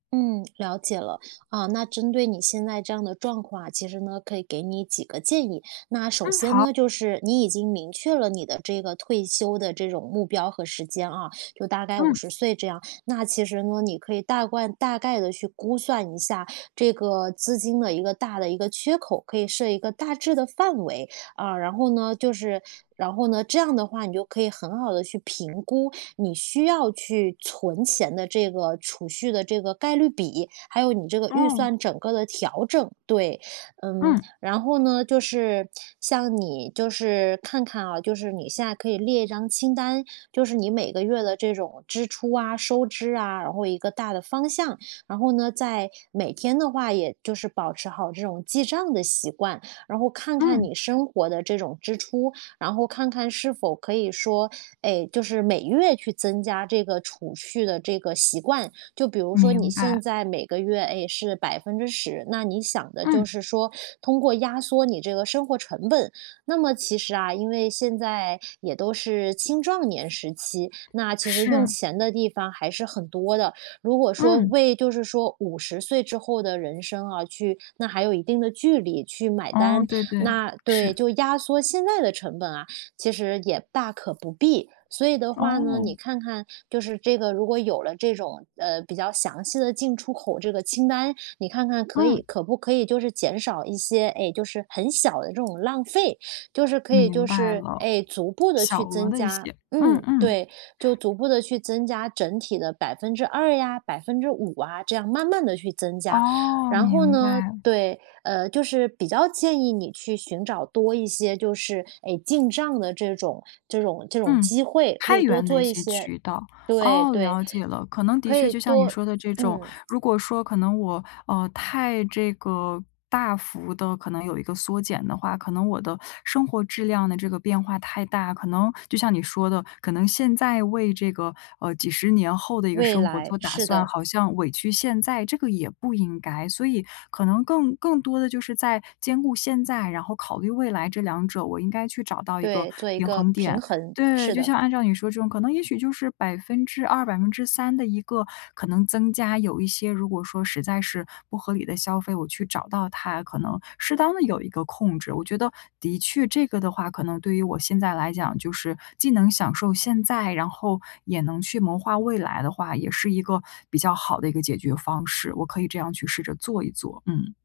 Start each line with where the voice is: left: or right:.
right: 嗯，了解了。啊，那针对你现在这样的状况啊，其实呢，可以给你几个建议。那首
left: 嗯，
right: 先
left: 好。
right: 呢，就是，你已经明确了你的这个退休的这种目标和时间啊，就大概五
left: 嗯。
right: 十岁这样。那其实呢，你可以大惯大概地去估算一下这个资金的一个大的一个缺口，可以设一个大致的范围。啊，然后呢，就是然后呢，这样的话你就可以很好地去评估，你需要去存钱的这个储蓄的这个概率比，还有你这个预
left: 哦。
right: 算整个的调整，对。嗯，
left: 嗯。
right: 然后呢，就是像你就是，看看啊就是你现在可以列一张清单，就是你每个月的这种支出啊、收支啊，然后一个大的方向。然后呢，在每天的话也就是保持好这种记账的习惯，然后看看
left: 嗯。
right: 你生活的这种支出，然后看看是否可以说，哎，就是每月去增加这个储蓄的这个习惯。就比如说你
left: 明
right: 现
left: 白。
right: 在每个月，哎，是10%，那你想的就
left: 嗯。
right: 是说，通过压缩你这个生活成本。那么其实啊，因为现在也都是青壮年时期，那其实用
left: 是。
right: 钱的地方还是很多的。如果说
left: 嗯。
right: 为就是说50岁之后的人生啊去那还有一定的距离去买
left: 哦，
right: 单，
left: 对对，
right: 那对，
left: 是。
right: 就压缩现在的成本啊，其实也大可不必。所以的话呢，
left: 哦。
right: 你看看就是这个如果有了这种，呃，比较详细的进出口这个清单，你看看可以
left: 嗯。
right: 可不可以就是减少一些，哎，就是很小的这种浪费。就是可以
left: 明
right: 就
left: 白
right: 是，
left: 了，
right: 哎，逐步地去
left: 小额
right: 增
left: 的一
right: 加，
left: 些，嗯，
right: 嗯，
left: 嗯。
right: 对，就逐步地去增加整体的2%呀、5%啊，这样慢慢地去增加。
left: 哦，
right: 然后
left: 明
right: 呢
left: 白。
right: 对，呃，就是比较建议你去寻找多一些就是，诶，进账的这种这种这种
left: 嗯，
right: 机会，可
left: 太
right: 以多
left: 原的
right: 做
left: 一
right: 一
left: 些
right: 些
left: 渠道。
right: 对，
left: 哦，
right: 对。
left: 了解了。可能的
right: 可
left: 确
right: 以
left: 就像你
right: 多
left: 说的这种，
right: 嗯。
left: 如果说可能我呃，太这个，大幅地可能有一个缩减的话，可能我的生活质量的这个变化太大，可能就像你说的，可能现在为这个，呃，几10年后的一个
right: 未
left: 生活
right: 来，
left: 做打
right: 是
left: 算，
right: 的。
left: 好像委屈现在，这个也不应该。所以，可能更更多的就是在兼顾现在，然后考虑未来这两者我应该去找到一个
right: 对，做一
left: 平
right: 个
left: 衡点，
right: 平衡，
left: 对。
right: 是
left: 就
right: 的。
left: 像按照你说这种，可能也许就是2%、3%的一个可能增加有一些如果说实在是不合理的消费，我去找到它，可能适当地有一个控制。我觉得的确这个的话，可能对于我现在来讲就是，既能享受现在，然后也能去谋划未来的话也是一个比较好的一个解决方式，我可以这样去试着做一做，嗯。